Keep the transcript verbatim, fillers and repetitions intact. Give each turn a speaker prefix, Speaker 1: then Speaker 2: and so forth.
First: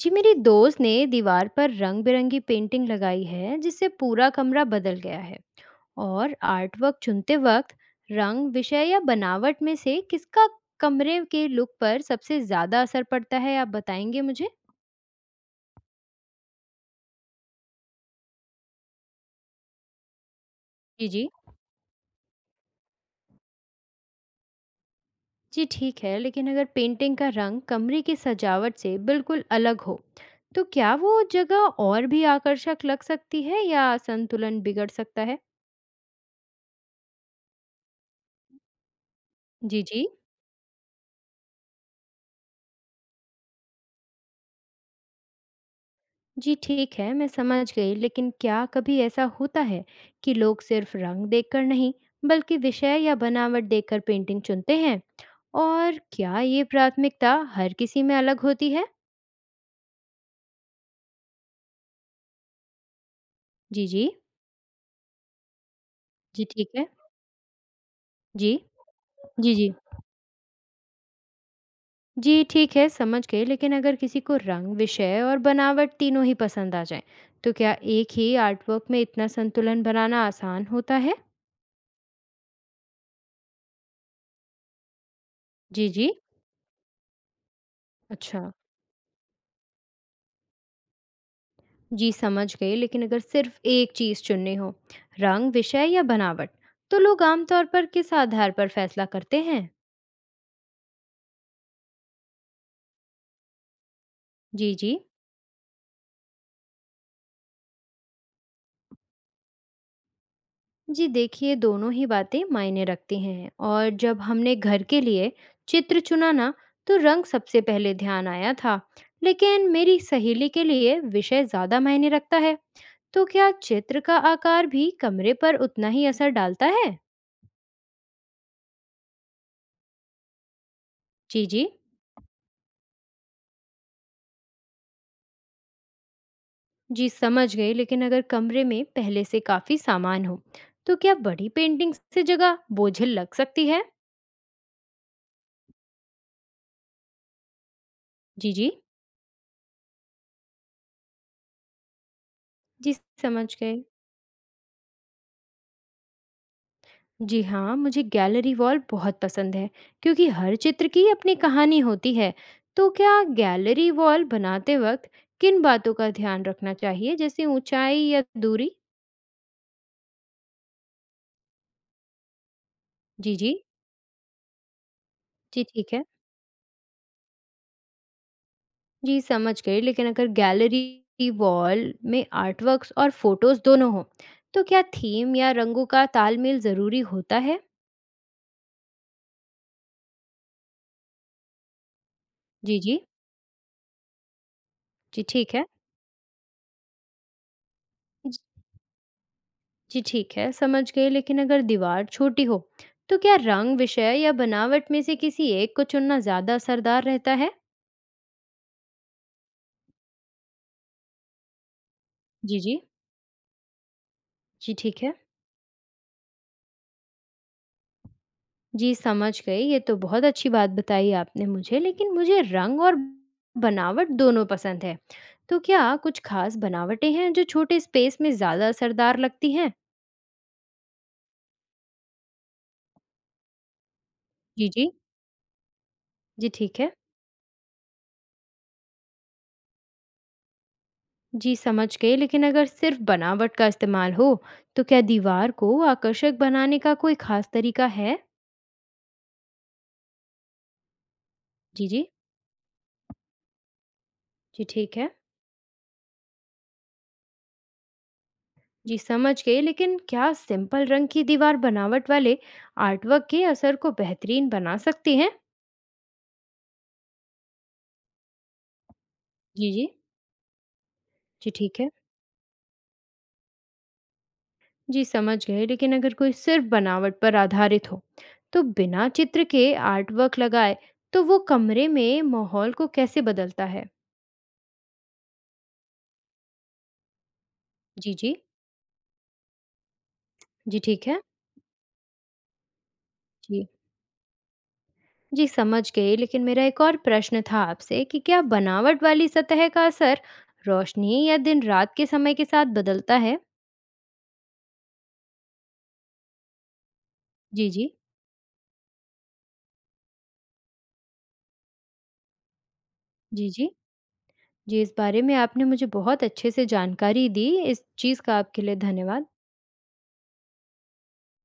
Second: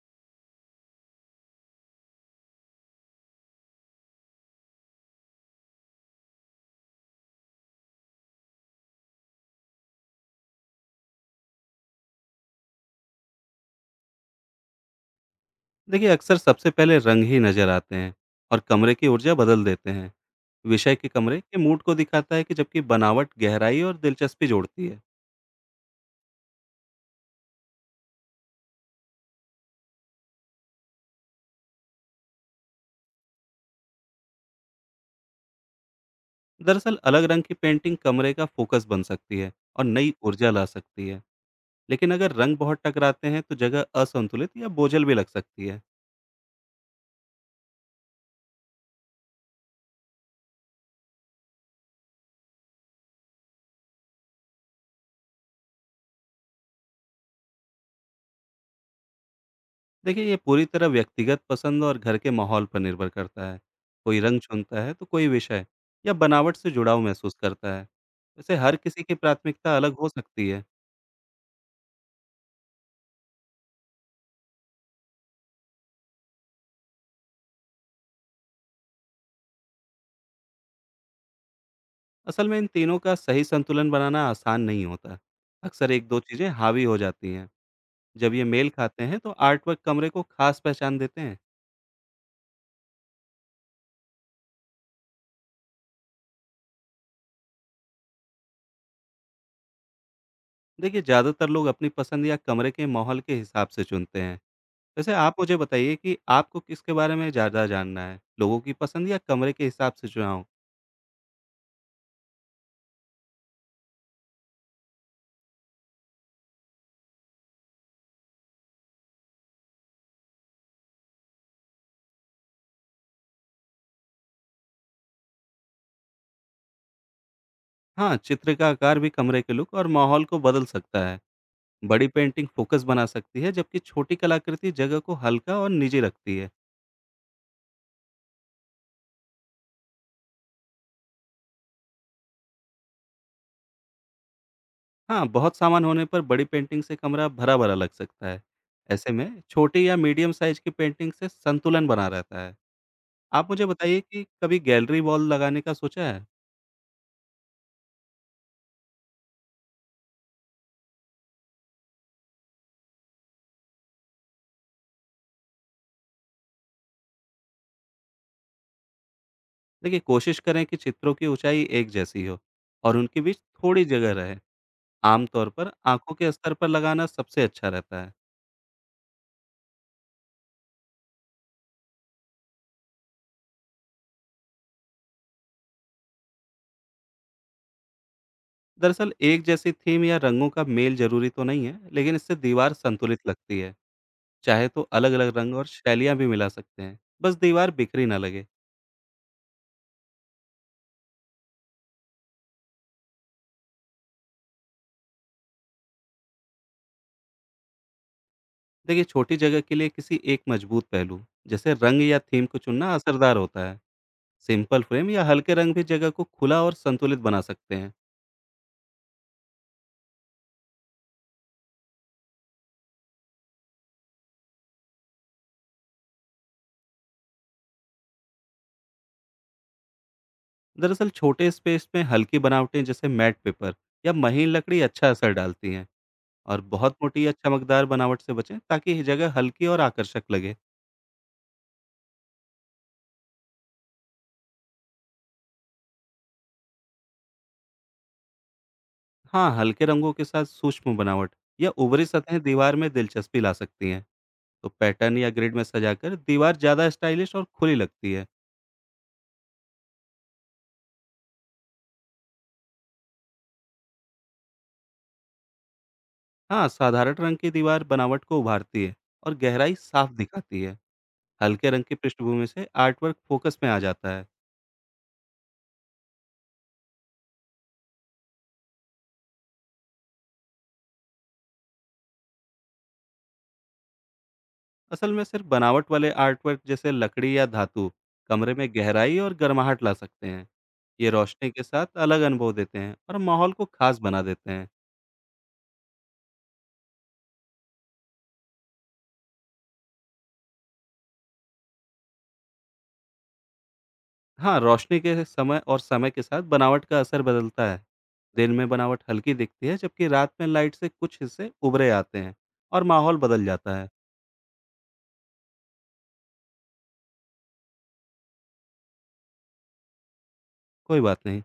Speaker 1: जी, मेरी दोस्त ने दीवार पर रंग बिरंगी पेंटिंग लगाई है जिससे पूरा कमरा बदल गया है। और आर्टवर्क चुनते वक्त रंग, विषय या बनावट में से किसका कमरे के लुक पर सबसे ज़्यादा असर पड़ता है, आप बताएंगे मुझे।
Speaker 2: देखिए, अक्सर सबसे पहले रंग ही नज़र आते हैं और कमरे की ऊर्जा बदल देते हैं। विषय के
Speaker 1: जी जी
Speaker 2: कमरे के मूड को दिखाता है कि जबकि बनावट गहराई और दिलचस्पी जोड़ती है।
Speaker 1: जी ठीक है, लेकिन अगर पेंटिंग का रंग कमरे की सजावट से बिल्कुल अलग हो तो क्या वो जगह और भी आकर्षक लग सकती है या संतुलन बिगड़ सकता है।
Speaker 2: दरअसल, अलग रंग की पेंटिंग कमरे का फोकस बन सकती है
Speaker 1: जी
Speaker 2: और
Speaker 1: जी
Speaker 2: नई ऊर्जा ला सकती है। लेकिन अगर रंग बहुत टकराते हैं, तो जगह असंतुलित या बोझल भी लग सकती है।
Speaker 1: जी ठीक है, मैं समझ गई। लेकिन क्या कभी ऐसा होता है कि लोग सिर्फ रंग देखकर नहीं, बल्कि विषय या बनावट देखकर पेंटिंग चुनते हैं, और क्या ये प्राथमिकता हर किसी में अलग होती है।
Speaker 2: देखिए, ये पूरी तरह व्यक्तिगत पसंद और घर के माहौल पर निर्भर करता है।
Speaker 1: जी जी
Speaker 2: कोई रंग चुनता है, तो कोई विषय या
Speaker 1: जी
Speaker 2: बनावट
Speaker 1: ठीक
Speaker 2: से
Speaker 1: है।
Speaker 2: जुड़ाव महसूस करता है।
Speaker 1: जी
Speaker 2: वैसे, हर किसी की
Speaker 1: जी जी
Speaker 2: प्राथमिकता अलग हो सकती है।
Speaker 1: जी ठीक है, समझ गई। लेकिन अगर किसी को रंग, विषय और बनावट तीनों ही पसंद आ जाए तो क्या एक ही आर्टवर्क में इतना संतुलन बनाना आसान होता है।
Speaker 2: असल में, इन तीनों का सही संतुलन बनाना आसान नहीं होता।
Speaker 1: जी
Speaker 2: अक्सर
Speaker 1: जी
Speaker 2: एक दो चीज़ें हावी हो जाती हैं। जब
Speaker 1: अच्छा।
Speaker 2: ये मेल खाते हैं, तो आर्टवर्क कमरे को खास पहचान देते हैं।
Speaker 1: जी समझ गए। लेकिन अगर सिर्फ एक चीज़ चुननी हो, रंग, विषय या बनावट, तो लोग आमतौर पर किस आधार पर फैसला करते हैं।
Speaker 2: देखिए, ज़्यादातर लोग अपनी पसंद या कमरे के माहौल के हिसाब से चुनते हैं।
Speaker 1: जी जी
Speaker 2: वैसे, आप मुझे बताइए कि आपको किसके बारे में ज़्यादा जानना है? लोगों की पसंद या कमरे के हिसाब से चुनाव?
Speaker 1: जी देखिए, दोनों ही बातें मायने रखती हैं, और जब हमने घर के लिए चित्र चुना ना, तो रंग सबसे पहले ध्यान आया था, लेकिन मेरी सहेली के लिए विषय ज़्यादा मायने रखता है। तो क्या चित्र का आकार भी कमरे पर उतना ही असर डालता है।
Speaker 2: हाँ, चित्र का आकार भी कमरे के लुक और माहौल को बदल सकता है।
Speaker 1: जी जी
Speaker 2: बड़ी पेंटिंग फोकस बना सकती है, जबकि छोटी कलाकृति जगह को हल्का और निजी रखती है।
Speaker 1: जी समझ गई, लेकिन अगर कमरे में पहले से काफी सामान हो तो क्या बड़ी पेंटिंग से जगह बोझिल लग सकती है।
Speaker 2: हाँ, बहुत सामान होने पर बड़ी पेंटिंग से कमरा भरा-भरा लग सकता है।
Speaker 1: जी जी
Speaker 2: ऐसे में छोटी या मीडियम साइज़ की पेंटिंग से संतुलन बना रहता है।
Speaker 1: जी समझ
Speaker 2: आप मुझे
Speaker 1: गए।
Speaker 2: बताइए कि कभी गैलरी वॉल लगाने का सोचा है?
Speaker 1: जी हाँ, मुझे गैलरी वॉल बहुत पसंद है, क्योंकि हर चित्र की अपनी कहानी होती है। तो क्या गैलरी वॉल बनाते वक्त किन बातों का ध्यान रखना चाहिए, जैसे ऊंचाई या दूरी।
Speaker 2: देखिए, कोशिश करें कि चित्रों की ऊँचाई एक जैसी हो और उनके
Speaker 1: जी
Speaker 2: बीच
Speaker 1: जी
Speaker 2: थोड़ी जगह रहे। आमतौर
Speaker 1: जी
Speaker 2: पर
Speaker 1: ठीक है।
Speaker 2: आँखों के स्तर पर लगाना सबसे अच्छा रहता है।
Speaker 1: जी समझ गई, लेकिन अगर गैलरी वॉल में आर्टवर्क्स और फोटोज दोनों हो तो क्या थीम या रंगों का तालमेल ज़रूरी होता है।
Speaker 2: दरअसल, एक जैसी थीम या रंगों का मेल ज़रूरी तो नहीं है, लेकिन इससे दीवार
Speaker 1: जी जी
Speaker 2: संतुलित लगती है। चाहे तो
Speaker 1: जी
Speaker 2: अलग-अलग
Speaker 1: ठीक
Speaker 2: रंग
Speaker 1: है।
Speaker 2: और शैलियाँ भी मिला सकते हैं, बस दीवार बिखरी ना
Speaker 1: ज-
Speaker 2: लगे।
Speaker 1: जी ठीक है, समझ गई। लेकिन अगर दीवार छोटी हो तो क्या रंग, विषय या बनावट में से किसी एक को चुनना ज़्यादा असरदार रहता है।
Speaker 2: देखिए, छोटी जगह के लिए किसी एक मजबूत पहलू, जैसे रंग या थीम को
Speaker 1: जी जी
Speaker 2: चुनना असरदार होता है।
Speaker 1: जी
Speaker 2: सिंपल
Speaker 1: ठीक
Speaker 2: फ्रेम
Speaker 1: है।
Speaker 2: या हल्के रंग भी जगह को खुला और संतुलित बना सकते हैं।
Speaker 1: जी, समझ गई। ये तो बहुत अच्छी बात बताई आपने मुझे, लेकिन मुझे रंग और बनावट दोनों पसंद है। तो क्या कुछ खास बनावटें हैं जो छोटे स्पेस में ज़्यादा असरदार लगती हैं?
Speaker 2: दरअसल, छोटे स्पेस में हल्की बनावटें, जैसे मैट पेपर या महीन
Speaker 1: जी,
Speaker 2: लकड़ी,
Speaker 1: जी।
Speaker 2: अच्छा असर डालती हैं
Speaker 1: जी,
Speaker 2: और
Speaker 1: ठीक है।
Speaker 2: बहुत मोटी या चमकदार बनावट से बचें, ताकि ये जगह हल्की और आकर्षक लगे।
Speaker 1: जी, समझ गई, लेकिन अगर सिर्फ़ बनावट का इस्तेमाल हो, तो क्या दीवार को आकर्षक बनाने का कोई खास तरीका है?
Speaker 2: हाँ, हल्के रंगों के साथ सूक्ष्म बनावट या
Speaker 1: जी, जी।
Speaker 2: उभरी सतहें दीवार में दिलचस्पी ला सकती हैं।
Speaker 1: जी,
Speaker 2: तो
Speaker 1: ठीक है।
Speaker 2: पैटर्न या ग्रिड में सजाकर दीवार ज्यादा स्टाइलिश और खुली लगती है।
Speaker 1: जी, समझ गई, लेकिन क्या सिंपल रंग की दीवार बनावट वाले आर्टवर्क के असर को बेहतरीन बना सकती है?
Speaker 2: हाँ, साधारण रंग की दीवार बनावट को उभारती है और
Speaker 1: जी,
Speaker 2: गहराई
Speaker 1: जी।
Speaker 2: साफ दिखाती है।
Speaker 1: जी,
Speaker 2: हल्के
Speaker 1: ठीक
Speaker 2: रंग
Speaker 1: है।
Speaker 2: की पृष्ठभूमि से आर्टवर्क फोकस में आ जाता है।
Speaker 1: जी समझ गए, लेकिन अगर कोई सिर्फ बनावट पर आधारित हो तो बिना चित्र के आर्टवर्क लगाए, तो वो कमरे में माहौल को कैसे बदलता है।
Speaker 2: असल में, सिर्फ बनावट वाले आर्टवर्क, जैसे लकड़ी या धातु,
Speaker 1: जी जी
Speaker 2: कमरे में गहराई और गर्माहट ला सकते हैं।
Speaker 1: जी ठीक
Speaker 2: ये
Speaker 1: है।
Speaker 2: रोशनी के साथ अलग अनुभव देते हैं और माहौल को
Speaker 1: जी
Speaker 2: खास बना देते हैं।
Speaker 1: जी समझ गई, लेकिन मेरा एक और प्रश्न था आपसे कि क्या बनावट वाली सतह का असर रोशनी या दिन रात के समय के साथ बदलता है।
Speaker 2: हाँ, रोशनी के समय और समय के साथ बनावट का असर
Speaker 1: जी
Speaker 2: बदलता है।
Speaker 1: जी
Speaker 2: दिन में बनावट हल्की दिखती है, जबकि रात में लाइट से कुछ हिस्से उभरे आते हैं और माहौल बदल
Speaker 1: जी। जी
Speaker 2: जाता है।
Speaker 1: जी इस बारे में आपने मुझे बहुत अच्छे से जानकारी दी, इस चीज़ का आपके लिए धन्यवाद।
Speaker 2: कोई बात नहीं।